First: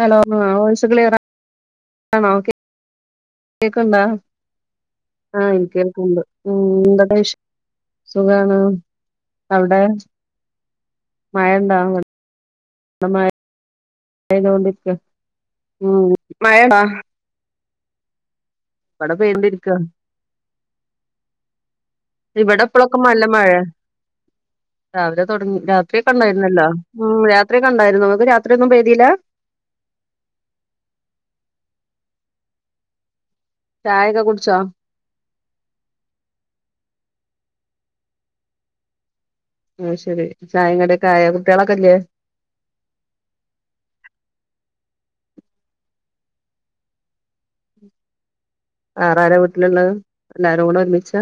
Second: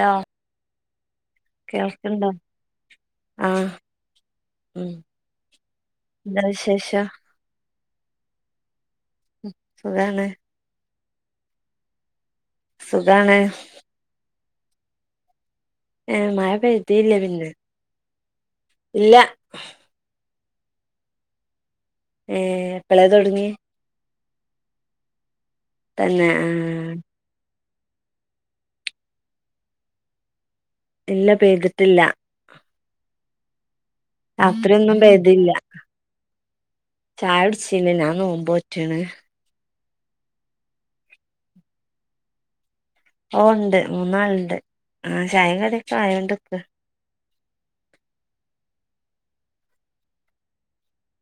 Hello voice കേൾക്ക്ണ്ടോ ക്ലിയർണോ okay ആഹ് കേക്കണ്ടാ ഉം ആഹ എനിക്ക് കേക്കണ്ട് എന്താ എന്തുണ്ട് വിശേഷം വിഷ് സുഗാണ സുഖാണ് മഴയോണ്ടാ അ സുഖാണ് അയിനുകൊണ്ടിട്ട് ഏ മഴ പൈതീല്ല പിന്നെ ഇവിടെ ഇല്ല പൈതോണ്ടിരിക്ക ഇവിടെ ഏഹ് ഇ പ്പളൊക്കെ എപ്പളേ നല്ല തൊടങ്ങി മഴ [inaudible] രാവ്ലെ തൊടങ്ങി തന്നെ രാത്രിയൊക്കെണ്ടായിനെല്ലോ ആഹ് മം രാത് ത്രിക്കെ ണ്ടായിനു ങ്ങക്ക് രാത്രിയൊന്നും പെയ്‌തീല്ല [inaudible] ഇല്ല പെയ്തിട്ടില്ല ചായൊക്കെ കുടിച്ചോ രാത്രിയൊന്നും പെയ്ത്തീല്ല ചായുട്ച്ചീല്ലാ ഞാനോമ്പോറ്റ്ണ് ആ ശരി ചായെം കടിയൊക്കെ ആയോ കുട്ടികളൊക്കെല്ലേ ഓ ഉണ്ട് മൂന്നാള്ണ്ട് ആ ചായേം കടിയൊക്കെ ആയൊണ്ട്ക്ക്ണ് വേറാരാ വീട്ടില്ള്ളെ എല്ലാരൂടെ ഒരുമിച്ച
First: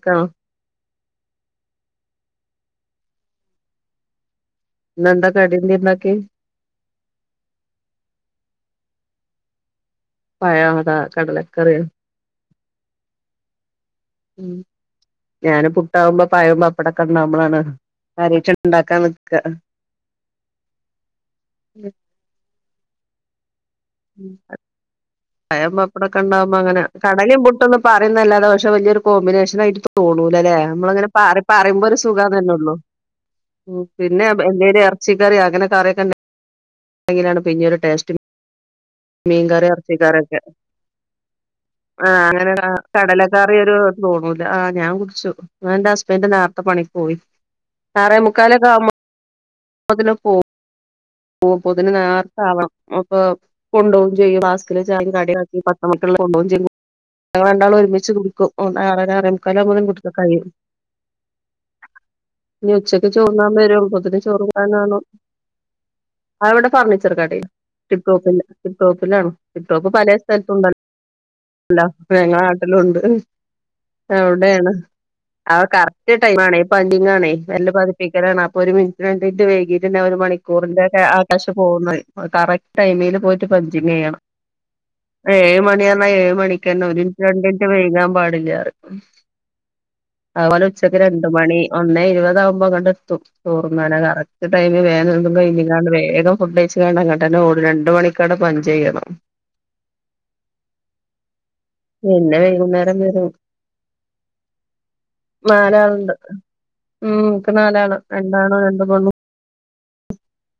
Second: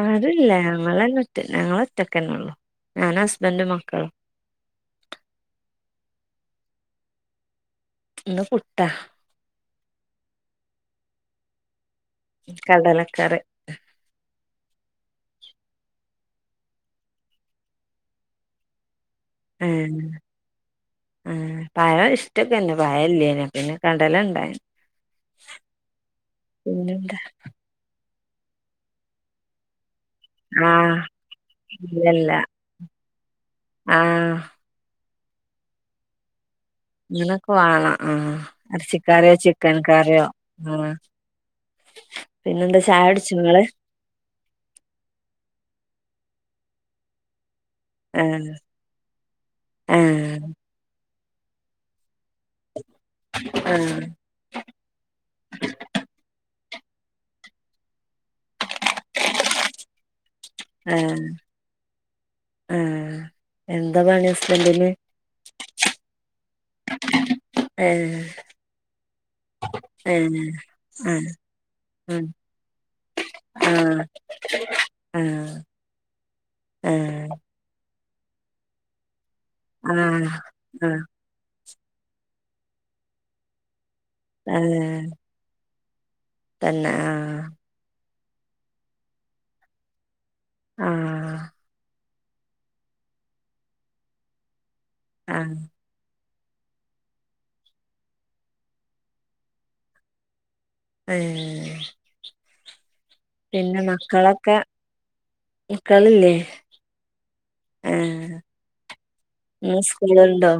അതില്ലാ ഞങ്ങളെന്നെ ഒറ്റ ഞങ്ങളൊറ്റക്കെന്നൊള്ളു ഞാന് ഹസ്ബൻണ്ട് മക്കളും ന്നന്താ കടി ന്തേണ്ടാക്ക്യേ [inaudible] ഇന്ന് പുട്ട പയ്യാ അതോ കടലക്കറ്യോ കടലക്കറി [inaudible] മ് ഞാന് പുട്ടാവുമ്പോ പായം പപ്പടൊക്കെ ഇണ്ടാവുമ്പോളാണ് കര്യായിട്ട് ഇണ്ടാക്കാൻ നി ഏ ഏ പഴം ഇഷ്ടൊക്കെന്നെ പയെല്ലേനി പിന്നെ കടല ണ്ടായി പയോം പപ്പടൊക്കെണ്ടാവുമ്പോങ്ങനെ കടലേം പുട്ടൊന്നും റിയെന്നല്ലാതെ ഇജ്ജ് വല്യൊരു കോമ്പിനേഷമായിട്ട് തോ തോണൂലല്ലേ ആഹ് നമ്മളങ്ങനെ പറി പറിമ്പം ഒരു സുഖം ഇല്ലല്ല തെന്നെള്ളൂ പിന്നെ ആഹ് എന്തെ റച്ചിറിയൊ അങ്ങനെ കറിയൊക്കെണ്ടെ അങ്ങനൊക്കെവാണം ആ മീൻകറി ഇറച്ചിക്കറൊക്കെ ആഹ് ആ [inaudible] അങ്ങനെ പിന്നെന്താ ചായുടിച്ചോ കടലക്കറി ഇങ്ങള് ഒരു തോന്നൂല്ല ആ ഞാൻ കുടിച്ചു എ അന്റെ നേർത്തെ പണിക്കോയി ആറെ ആഹ് മുക്കാലൊക്കെ ആകുമ്പോത്തിന് പോകും ആഹ് ഓ അപ്പൊത്തിന് നേർത്തെ ആവണം അപ്പൊ ആഹ് കൊണ്ടവും ചെയ്യും പ്ലാസ്കില് ചായെം കടിയാക്കി പത്ത്മണിക്കില്ലെ കൊണ്ടോവും ചെയ്യും [inaudible] ഞങ്ങളാ രണ്ടാളോരുമിച്ച് കുടുക്കും തോണ്ട് ആറര ആറേമുക്കാലാകുമ്പോ [unintelligible] കഴിയും ഏ ഇനി ഉച്ചക്ക് ചോർന്നാൻ ബെരും അപ്പോത്തിന് പണി ഹസ്ബന്റിന് ചോറുകൂട്ടാനാകണം ആള് ഇവിടെ ഫർണിച്ചർ കടേല് ഏഹ് ടിപ്ടോപ്പ് ടിപ്ടോപ്പിലാണ് ടിപ്ടോപ്പ് പല ഏഹ് സ്ഥലത്തുണ്ടല്ലോ ആഹ് അല്ലോ ഞങ്ങള നാട്ടിലുണ്ട് ആഹ് എവിടെയാണ് ആഹ് അവ കറ ടൈമാണേ പെയ്ൻ്റിംഗ് ആഹ് ആണെ [inaudible] നല്ല പ ഒട്ടിക്കലാണ് അപ്പൊ ഒരു മിനുറ്റിന് വേണ്ടി ഇത് വൈകീട്ടുണ്ടാകും ഒരു ആഹ് മണിക്കൂറിന്റെ ആഹ് ആഹ് ആകാശ- പോകുന്നത് കറക്ട് ടൈമില് പോയിട്ട് പണി- പഞ്ചിംഗ് ചെയ്യണം ഏഹ് ഏഴ് മണി- ആ ഏഴ് മണിക്ക് തന്നെ ഒരു മിനിറ്റ് രണ്ടു മിനുറ്റ് വൈകാൻ പാടില്ല ഇപ്പില്ലാന്ന് പറയും അതുപോലെ ഉച്ചക്ക് രണ്ട ആഹ് മണി ഒന്ന് ഇരുപത് കുമ്പോ ഇങ്കട് എത്തും ചോറുണ്ണാണ് കറക്ട് വേഗം തിന്നു ആഹ് കഴി- വേഗം ഫുഡ് കഴിച്ച് കൊണ്ട് അങ്ങട്ടെന്നെ ഓടും രണ്ടു മണിക്ക് അവിടെ പഞ്ച് ചെയ്യണം ഏ ഉ [inaudible] നാലാളുണ്ട് മക്കളില്ലേ ഉം ഇക്ക് നാലാള ഏഹ് രണ്ടാണും രണ്ട് പെണ്ണും ഇന്ന് സ്കൂളുണ്ടോ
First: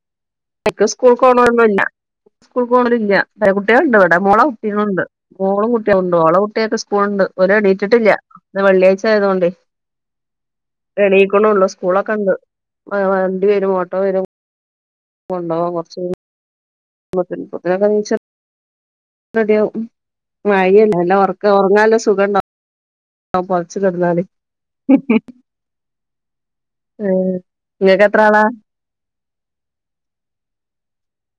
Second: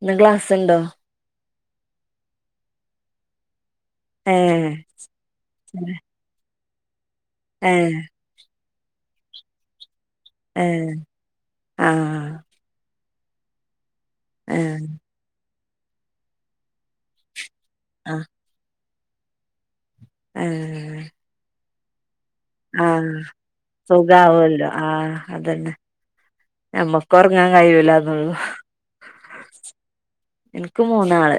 ഇന്ന് ക്ലാസ് ഉണ്ടോ സ്കൂൾ പോണതില്ല കുട്ടികളുണ്ട് ഇവിടെ ഏ മോൾടെ കുട്ടികളുണ്ട് മോളും കുട്ടികളും ഉണ്ട് ഓൾടെ കുട്ടിയൊക്കെ സ്കൂ- പോണ് ഇണ്ട് ഓര് ഏ എണീട്ടിട്ടില്ല ഇന്ന് വെള്ളിയാഴ്ച ആയതോണ്ട് ഏ എണീക്കണൊള്ളോ സ്കൂളൊക്കെ ഉണ്ട് ആ വണ്ടി വരും ഓട്ടോ ഏ കൊണ്ടൊവാൻ കൊറച്ച് മക്കളോകൊണ്ട് ഇപ്പൊ ഇങ്ങൾ താനീച്ചന് ആഹ് റെഡി ആവും ആഹ് മഴയല്ലേ നല്ല ഉറക്കാവും ഇന്ന് നല്ല സുഖണ്ടാവും ആഹ് പൊതച്ച് കെടന്നാല് സുഖാവുല്ലോ ആഹ് അതന്നെ നമ്മക്ക് ഉറങ്ങാൻ ഇങ്ങക്ക് എത്ര കഴിയൂലന്നുള്ളു ആളാ എനക്ക് മൂന്നാള്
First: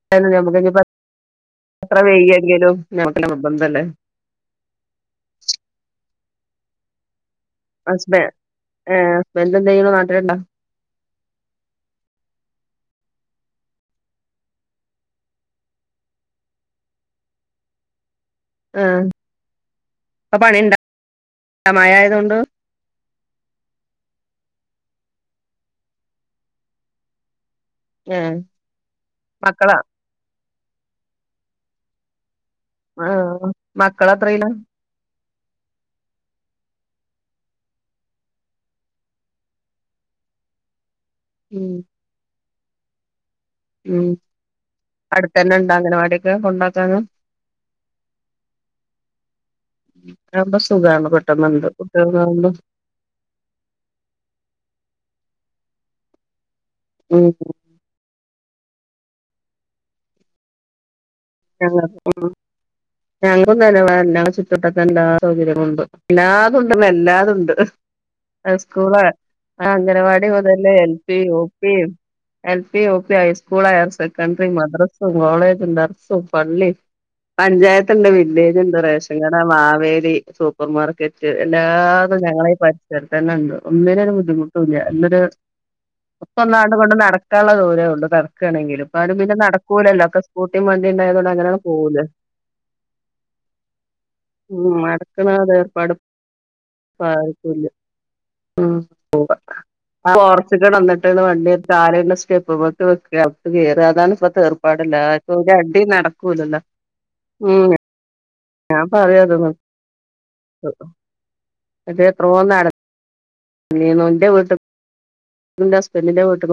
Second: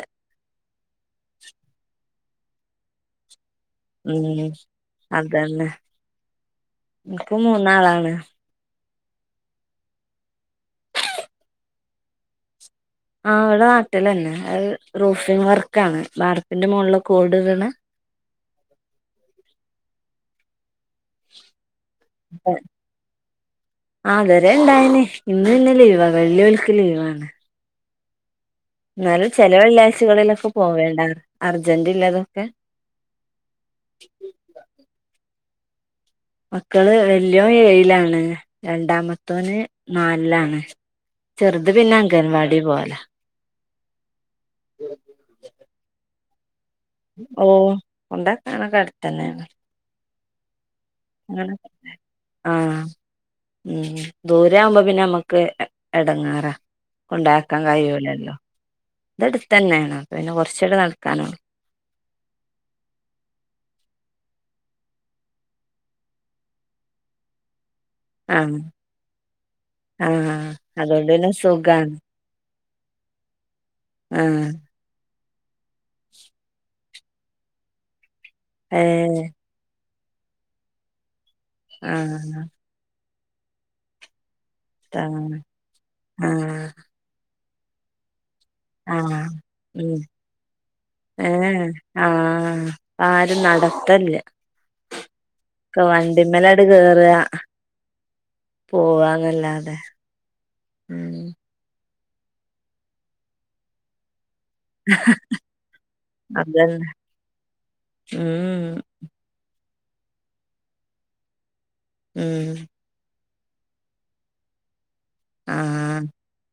വേയെകിലും [unintelligible] മ്മ് അതന്നെ ഇപ്പ മൂന്നാളാണ് ഹസ്ബ ഏഹ് ഹസ്ബൻ്റ് എന്താ ചെയ്യുന്നെ നാട്ടിലുണ്ടോ ആഹ് ഇവിടെ നാട്ടിലന്നെ അ റൂഫിംഗ് വർക്ക് ആണ് ബാർപ്പിന്റെ മുകളില് ഒക്കെ ഓട് ഇടനെ ആഹ് ഇപ്പൊ പണി ഇണ്ട മഴയായതു കൊണ്ട് ആഹ് ഇത് വരെ ഇണ്ടായിന് ഇന്ന് പിന്നെ ലീവാ വെള്ളി ഇവല്ക്ക് ലീവാണ് ആഹ് എന്നാലും ചെല വെള്ളിയാഴ്ച്ചകളിലൊക്കെ പോവേണ്ടാന്ന് അർജന്റ് ഇല്ലാത് ഒക്കെ ആഹ് മക്കള് എത്രയിലാ മക്കള് വലിയോൻ ഏഴിലാണ് രണ്ടാമത്തോന് നാലിലാണ് ചെറുത് പിന്നെ അംഗൻ വാടി പോകലാ മൂ അടുത്തന്നെ ഉണ്ടോ അംഗനവാടി കൊണ്ടാകു ഓഹ് കൊണ്ടാക്കാനൊക്കെ അടുത്തന്നെ ആണ് അതാവുമ്പം അങ്ങനെ ആഹ് മ്മ് ദൂരെ ആകുമ്പോ പിന്നെ ഞമ്മക്ക് ഒക്കെ എടങ്ങാറാ ഉം കൊണ്ടാക്കാൻ കയിലൂലാല്ലോ അതടുത്ത് തന്നെയാണ് പിന്നെ കുറച്ചൂടെ നടക്കാനെ ഞങ്ങള് ഞങടെ തന്നെ ചുറ്റ് വട്ടത്ത്ക്ക് എല്ലാ സൗകര്യങ്ങളും ഉണ്ട് ഇല്ലാതുണ്ട്ല്ല എല്ലാതുണ്ട് ആഹ് സ്കൂള് ആഹ് അംഗൻവാടി ആഹ് മുതലേ എൽ അതോണ്ട് പി പിന്നെ യു പി സുഖാണ് L P U P high school school higher secondary ആഹ് മദ്രസ കോളെജ് ഉണ്ട പള്ളി പഞ്ചായത്ത് എൻ്റെ വീട്ടി വില്ലേജ് ഉണ്ട് റേഷൻ ഏഹ് കട മാവേലി സൂപ്പർ മാർക്കെറ്റ് എല്ലാതും ആഹ് ഞങ്ങളെ ഈ പരിസരത്ത് [unintelligible] ഒന്നിനാണ് ബുദ്ധിമു ല്ല ഇന്നൊരു താണ് [unintelligible] ആഹ് അങ്ങോട്ടോ ഇങ്ങോട്ടോ നട് ത്താള്ള ദൂരേ ള്ളൂ അതാണ് ക്കണെങ്കില് ഇപ്പാരും ആഹ് പിന്നെ ഉം നടക്കൂലല്ലോ ഒക്കെ സ് ഏഹ് ആഹ് ആരും നടത്തല്ല ഒക്കെ വണ്ടിമ്മലാണ്ട് കേറാ പോവാന്നല്ലാതെ ഉം [unintelligible] [unintelligible] തേർപ്പാടെല്ലാ ഒരടി നടക്കൂലല്ലോ അതന്നെ ഉം ഉം ഞാൻ ഉം [unintelligible] [inaudible] [unintelligible] ന്നിന്നു ന്റെ വീട്ട് ന്ന് ന്റെ ആഹ് ഹസ്ബന്റിന്റെ വീട്ട്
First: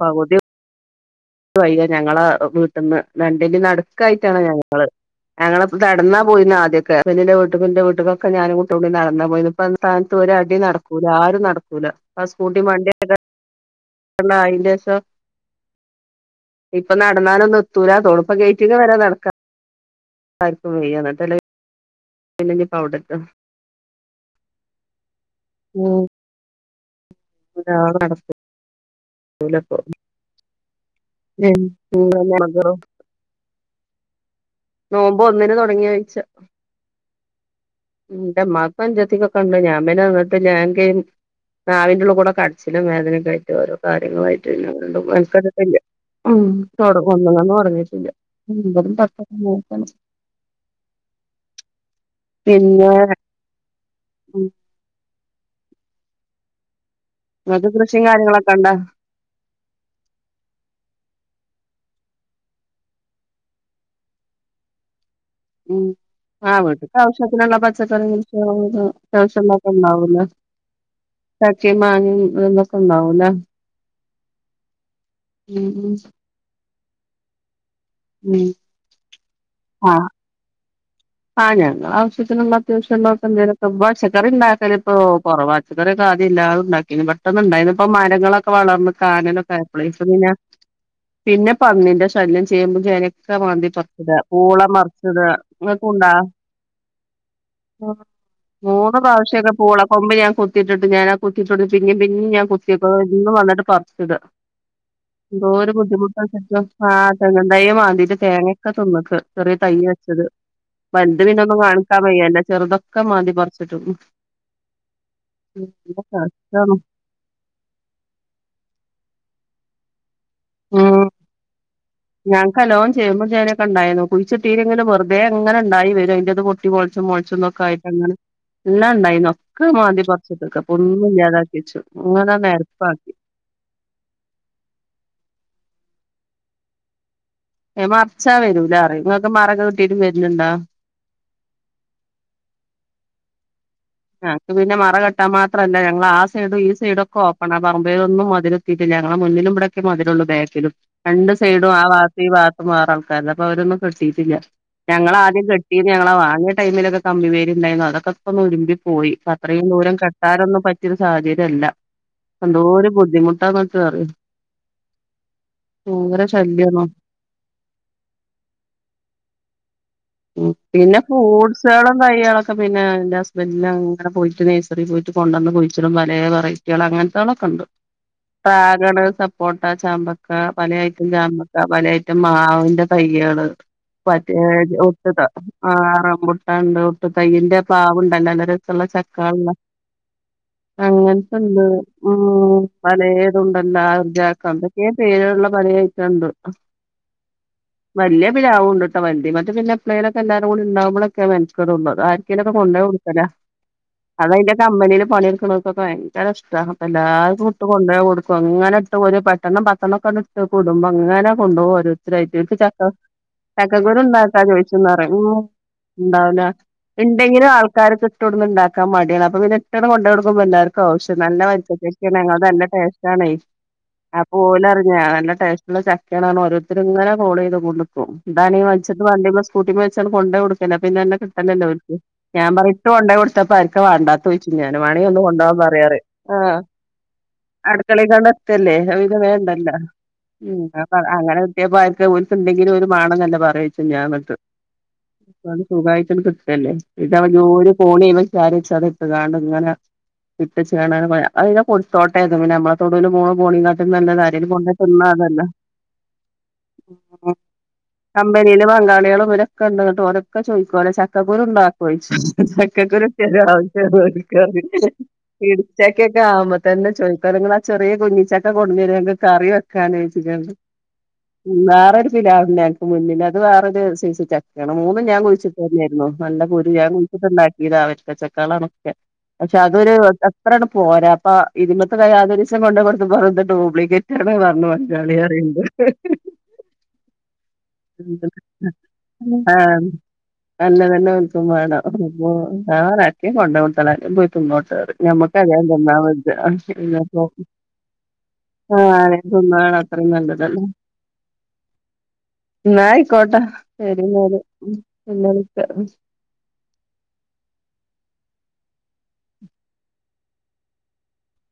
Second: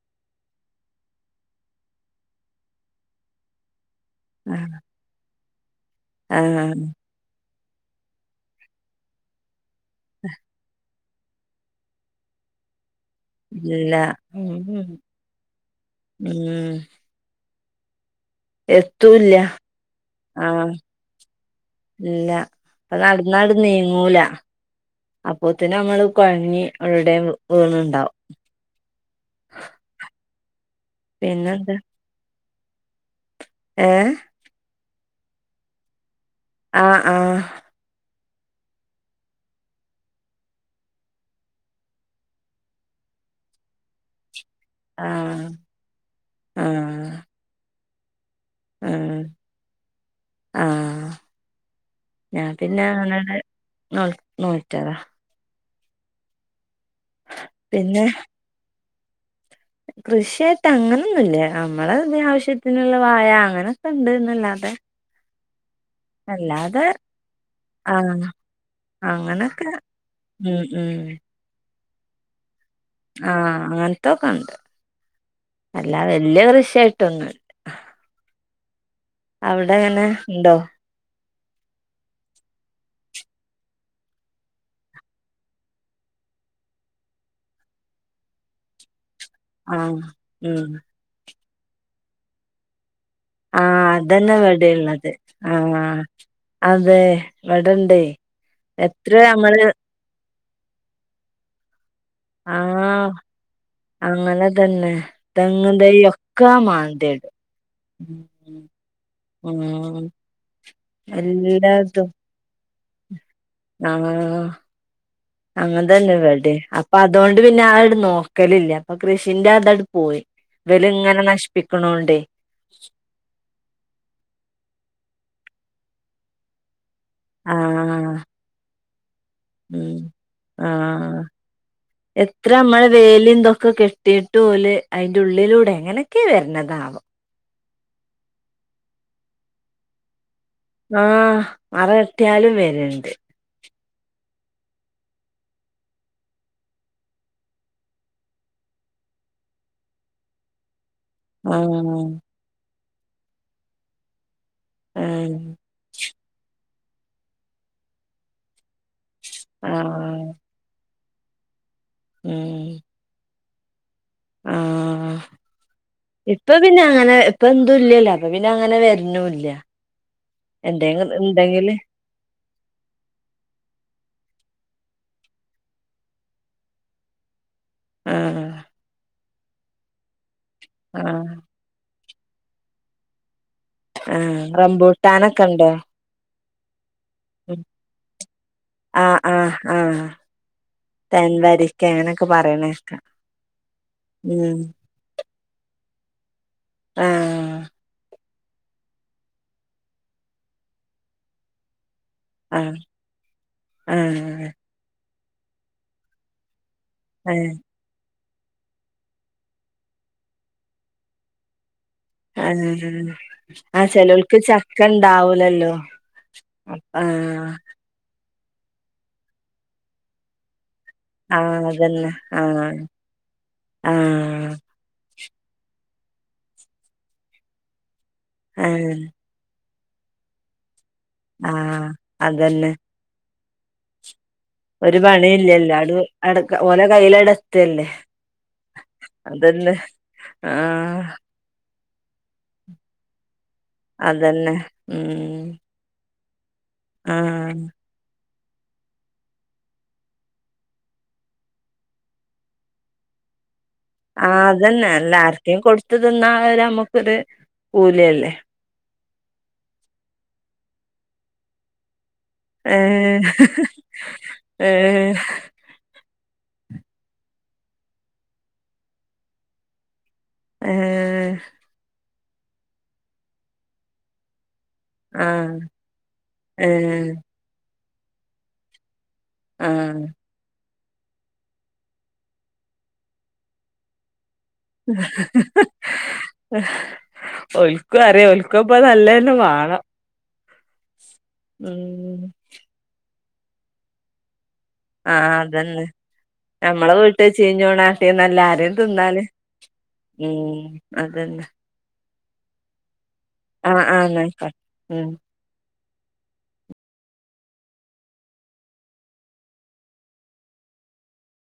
പകുതി [unintelligible] ഞങ്ങള വീട്ട്ന്ന് രണ്ടിന്റീം നട് ക്കായിട്ടാണ് ആഹ് ഞങ്ങള് ഞങ്ങള നടന്നാ പോയിന്നേ ആഹ് ആദ്യൊക്കെ ഹസ്ബന്റിന്റെ വീട്ട് ട്ട് ക്കും ന്റെ വീട്ട്ക്കൊക്കെ ഞാനും കുട്ടീം കൂടി നടന്ന പോയിന്നത് ഇപ്പാ ആ സ്ഥാനത്ത് ഒരു അടി നടക്ക കൂല ആരും നടക്കൂല ആ സ്കൂട്ടി വണ്ടി ഇല്ല ആയിന്റെഷം ഉം ഇപ്പൊ നടന്നാലൊന്ന [unintelligible] പ്പൊ ഗെയ്റ്റ്ക്കെ വരാ നടക്കാ എത്തൂല്ല ആഹ് പ്പാർക്കും വെയ്യ ന്നട്ടല്ലെ ഇല്ല ഇപ്പ നടന്നാട് നീങ്ങൂല. ഉം അപ്പോത്തിനമ്മള് കൊയങ്ങി അവടെവെടേം വീണ് ണ്ടാവും നടക്കൂലപ്പൊ [inaudible] [unintelligible] ഏഹ്- നോമ്പ് ഒന്നിന് തൊടങ്ങിയീയാഴ്ച- ആഹ് ആഹ് - ഇന്റെ ഇമ്മാക്കും അഞ്ചത്തിക്കൊക്കെ ഇണ്ട് ഞാൻ പിന്നെ വന്നിട്ട് ഞൻ പിന്നെ നിന്നിട്ടില്ല നാവിൻന്റെറ ഉള്ള്കൂടെ കട്ച്ചിലും വേദനിം ഒക്കെ ആയിട്ട് ഓരോ കാര്യങ്ങളു ആയി ട്ട് പിന്നെ വീണ്ടും [unintelligible] ആഹ് ഉം ആഹ് [unintelligible] ഇല്ല- ഒമ്പതും ആഹ് പത്തൊക്കെ നോമ്പാണ്- ആഹ് ഞാൻ പിന്നെ [unintelligible] നൊ നോറ്റതാ- ഇങ്ങക്ക് കൃഷിം പിന്നെ കാര്യങ്ങളൊക്കെണ്ടോ? കൃഷിയായിട്ട് അങ്ങനൊന്നുല്ല നമ്മളെ ഇങ്ങനെ ആവശ്യത്തിനുള്ള വായ അങ്ങനെയൊക്കെ ഇണ്ട്ന്നല്ലാതെ ഉം ആ അല്ലാതെ വീട്ട്ത്തെ ആവ്ശ്യത്തിനുള്ള പച്ചക്കറി ആഹ് [unintelligible] അങ്ങനൊക്കെ അത്യവശ്യള്ളൊക്കെ ഇണ്ടാവുലെ- ഉം ഉം മാങ്ങിം [unintelligible] ആഹ് അങ്ങനെ ന്തൊകണ്ട്- ഉം അല്ലാ വെല്ലിയ കൃഷിയാ ട്ടൊങ്ങൾ- ആഹ്‌ ഉം അവ്ടെ അങ്ങനെ ഇണ്ടോ ആ ഞങ്ങളെ ആവശ്യത്തിന് ഉള്ളെ അത്യാവശ്യം യുള്ളൊക്കെ എന്തെലോക്കെ പച്ചക്കറി ഇണ്ടാക്കൽ ഇപ്പൊ കൊറവാ പച്ചക്കറി ഒക്കെ ആദ്യം ഇല്ലാത ഇണ്ടാക്കിനു പെട്ടന്ന് ഇണ്ടായിനു ഇപ്പ മരങ്ങളൊക്കെ വളർന്ന് കാനല്ലൊക്കെ ആയപ്പളെ ആഹ് ഇപ്പ പിന്നാ ഉം പിന്നെ പന്നിന്റെ ശല്യം ചേമ്പും ചേനെ ക്കെ മാന്തി ആഹ് പർച്ചിടാ അതന്നെ പൂള ഇവിടെള്ളത് മർച്ചിടാ അ ആഹ് അതെ ഇവടെ ഇണ്ടെയ് എത്ര ഞമ്മള് കുത്തിട്ടുണ്ട് ഞാനാ കുത്തി [unintelligible] ചി പിന്നിം പിന്നിം ഞാൻ കുത്തെക്കും ആഹ് എന്നും വന്നിട്ട് പർച്ച് ഇട അങ്ങനെ തന്നെ എന്തോര് തെങ്ങും തൈ ബുദ്ധിമുട്ടാന്ന് ഒക്കെ അറിയോ ആ മാന്തിയിടും തെങ്ങും തയ്യ് മാന്തിട്ട് ഉം തേങ്ങ ഒക്കെ തിന്നെക്ക ചെറെ തയ്യ് ഉം വെച്ചത് വൽത് പിന്നെ ഒന്നും കാണിക്കാൻ വയ്യല്ലോ ചെർതൊ ക്കെ മാന്തി പർ ആ അങ്ങനെ തന്നെ ഇവിടം കഷ്ടമാണ് അപ്പ അതോണ്ട് പിന്നെ അയ്ട് നോക്കലില്ല അപ്പ കൃഷിന്റെ അട് പോയി. ഉം ഇവലിങ്ങനെ നശിപ്പിക്കണോണ്ടേ ഞാക്ക് നല്ലോം ചേമ്പും ചേനൊക്കെ ഇണ്ടായിന്നു കുഴിച്ച് ട്ടീൽ ഇങ്ങനെ വെറുതെ ഇങ്ങനെ. ഇണ്ടായി വെരും അയിന്റെ ഇത് പൊട്ടി മൊൾ ച്ചും മൊൾച്ചും ഇതൊക്കെ ആയിട്ട് അങ്ങനെ ആഹ് ല്ലോം ഉണ്ടായിന്നോ? ഉം ആഹ് വെച്ചു അങ്ങനെ എത്ര ഞമ്മള് നെരപ്പാക്കി വേലി എന്തൊക്കെ കെട്ടിട്ട് ഓല് അയിന്റെ ഉള്ളിലൂടെ എങ്ങനെക്കെ വര്ണതാവോ. ഏഹ് മറച്ചാ വരൂലാ റയും ഇങ്ങക്ക് മറൊക്കെ കെട്ടീട്ട് വരലുണ്ടോ? ആഹ് മറകെട്ടിയാലും വര ണ്ട് ഞങ്ങക്ക് പിന്നെ മറ കെട്ടാൻ മാത്രല്ല ഞങ്ങളാ സൈഡും ഈ സൈഡും ഒക്കെ ഓപ്പണാ പറമ്പിലൊന്നും മതില് കെട്ടിട്ടില്ല ഞങ്ങളെ മുന്നിലും ഇവിടെക്കെ മതിലുള്ളൂ ബാക്കിലും രണ്ട് ആഹ് സൈഡും ആ ഭാഗത്തും ഈ ഭാഗത്തും മാറണം. കാരണം പ്പ അവരൊന്നും കെട്ടീട്ടില്ല. ഞങ്ങള ഉം ആദ്യം കെട്ടീ ഞങ്ങള് വാങ്ങി ടൈമിലൊക്കെ കമ്പി വേലിണ്ടായിന്നു അതൊക്കെ ഇപ്പോ തുരു പോയി. അത്രയും ദൂരം ആഹ് കെട്ടാനൊന്നും പറ്റ [unintelligible] സാധ്യത ഇല്ല എന്തോ ഉം ഒരു ബുദ്ധിമു [unintelligible] ആഹ് ഇപ്പോ പിന്നെ ശല്യാണോ അങ്ങനെ ഇപ്പ എന്തു ഇല്ലലോ അപ്പോ പിന്നെ അങ്ങനെ വര്ണൂല്യ ഉം പിന്നെ ഫ്രൂട്ട്സുകളും കൈകളൊക്കെ പിന്നെ എന്റെ ഹസ്ബൻഡി അങ്ങനെ പോയിട്ട് നേഴ്സറിൽ പോയിട്ട് കൊണ്ടുവന്ന് കുടിച്ചിടും പല വെറൈറ്റികൾ അങ്ങനത്തെളൊക്കെ ഉണ്ട്. ആഹ് [unintelligible] കോട്ട ചാമ്പ പല ഐറ്റം ആഹ് ചാമ്പക്ക പല മറ്റ മാവിന്റെ തൈകളെ ആ റാംബൂ ആഹ് റംബുട്ടാനുണ്ടോ തയ്യന്റെ പാവുണ്ടല്ല അരത്തുള്ള ആഹ് ചക്കള്ള ആഹ് ആഹ് അങ്ങനത്തണ്ട് തേൻവരിക്ക ഉ അങ്ങനൊക്കെ പറയണേക്ക പലതുണ്ടല്ല ർജാക്ക ഉം എന്തൊക്കെയ പേരുള്ള പല ചന്ദ [unintelligible] ആഹ് വലിയ പ്ലാവുണ്ടുട്ടോ [unintelligible] വലുത് മറ്റ പിന്നെ എല്ലാരും കൂടി [unintelligible] ഉണ്ടാവുമ്പോഴേക്കെ ആരിക്കലൊക്കെ ആഹ് കൊണ്ടോയി കൊടുക്കല അത് ആഹ് അതിന്റെ കമ്പനിൽ പണി ഫയങ്കര ഇഷ്ട- എല്ലാരുക്കു ആഹ് ഇട്ട് കൊണ്ട പോയി കൊ അങ്ങനെ ഇട്ട് ഒരു പത്തെണ്ണം പത്തെണ്ണൊക്കെ ഇട്ട് കൊടുമ്പോ അങ്ങനെ കൊണ്ടുപോക രു ചക്ക ആഹ് ആഹ് ചക്കക്കുരു ചെലോൽക്ക് ഉണ്ടാക്കാൻ [unintelligible] ചക്ക ഉണ്ടാവൂലല്ലോ ഉണ്ടാവല ആഹ് ഉണ്ടെങ്കിലും ആൾക്കാർക്ക് ട്ട് ടുന്ന് ഉണ്ടാക്കാ മടിയാണ് അപ്പ പിന്നെ ട്ട് ട് കൊണ്ട് കൊടുക്കും പിള്ളാര് കോ ശ് നല്ല ആഹ് അതന്നെ [unintelligible] ആഹ് നല്ല ടേസ്റ്റ് ആണെ അപ്പോ ആഹ് ഓലറിഞ്ഞാ നല്ല ടേസ്റ്റ് ള്ള ചക്കെണെന്ന് പഞ്ഞ് ഓരോരുത്തര് ഇങ്ങനെ കോൾ ചെയ്ത് കൊടുക്കും. ആഹ് [unintelligible] കൂട്ടി കൊയച്ചാണ് കൊണ്ടൊ കൊടുക്കല് പിന്നെന്നെ കിട്ടല്ലല്ലോ ആഹ് ഞാ അതന്നെ പറഞ്ഞിട്ട് കൊണ്ടോയ് കൊട് ഇത പ്പ ആർക്കാ വേണ്ടാത് ചോയിച്ച് ഞാനും ഒരു വേണീ ഒന്ന് കൊണ്ടോ പണിയില്ലല്ലോ പറയാറ് ആ അട് അട ഓലെ കയ്യിലട് എത്തല്ലേ അടുക്കളെ കണ്ടത്തല്ലേ ഇത് വേണ്ടല്ല അതന്നെ മ് അപ ആഹ് അങ്ങനെ കിട്ടിയപ്പ അ [unintelligible] ന്തെങ്കിലും ഒരു മേണെന്നല്ലെ പറയും ച് ഞാൻ നട്ടു അതന്നെ ഉം [unintelligible] ത്‌ ല്ലേ ഇത് അവൻ ആഹ് ജോലി പോണി ഇവൻ വിചാരിച്ചത് ഇട്ട് താണ്ട് ഇങ്ങനെ ഇട്ടേച് കാണാതെ പോയാ അത് ന്നെ കൊടുത്തോട്ടേ പിന്നെ നമ്മള് തൊടുൽ [unintelligible] ആ അതന്നെ എല്ലാർക്കെയും കൊടുത്ത തിന്നാ നമ്മുക്കൊരു കൂലില്ലേ. ഓരൊക്കെ ഉണ്ട് കേട്ടോ ഓരൊക്കെ ചോദിക്കോല്ല ചക്കകുരു ഉണ്ടാക്കുവോയി ഏഹ് ചക്കക്കുരുക്കെ ഏഹ് [unintelligible] ഇടിച്ചക്കൊക്കെ ആവുമ്പ തന്നെ ചോദിത്ത നിങ്ങൾ ആ ചെറിയ കുഞ്ഞിച്ചക്ക കൊടു [unintelligible] ഞങ്ങക്ക് കറി വെക്കാന് ഏഹ് [inaudible] വേറെട് [unintelligible] മുന്നിൽ അത് വേറൊരു സൈസി പി ച്ചാ കണം മൂന്ന് ഞാൻ ആഹ് കുഴിച്ചിട്ട് തന്നെയായിരുന്നു നല്ല കുരു ഞാൻ ഏഹ് കുഴിച്ചിട്ടുണ്ടാക്കിതാ അവര് [unintelligible] പക്ഷെ അതൊരു ആഹ് എത്രളു പോരാപ്പ ഇതിമത്തെ ക ആതരിശം കൊണ്ട് കൊടുത്ത [unintelligible] ഡ്യൂപ്ലിക്കേറ്റ് [unintelligible] ഓൽക്കും അറിയാം [unintelligible] ഓൽക്കും ഇപ്പ [unintelligible] [unintelligible] നല്ലതന്നെ വാണം ഉം ആഹ് ഞമ്മക്ക അറിയാം അതന്നെ ഞമ്മളെ [unintelligible] വീട്ട് ചീഞ്ഞോണാട്ടിന്നല്ല ആരേം ആ തിന്നാന് ചുമ്മാത അത്രയും നല്ലതല്ല. ഉം അതന്നെ നാ യ് ക്കോട്ടെ ആഹ് ശരി ആഹ് ന്നാ അയ്ക്കോട്ടെ ഉം ശരി [inaudible]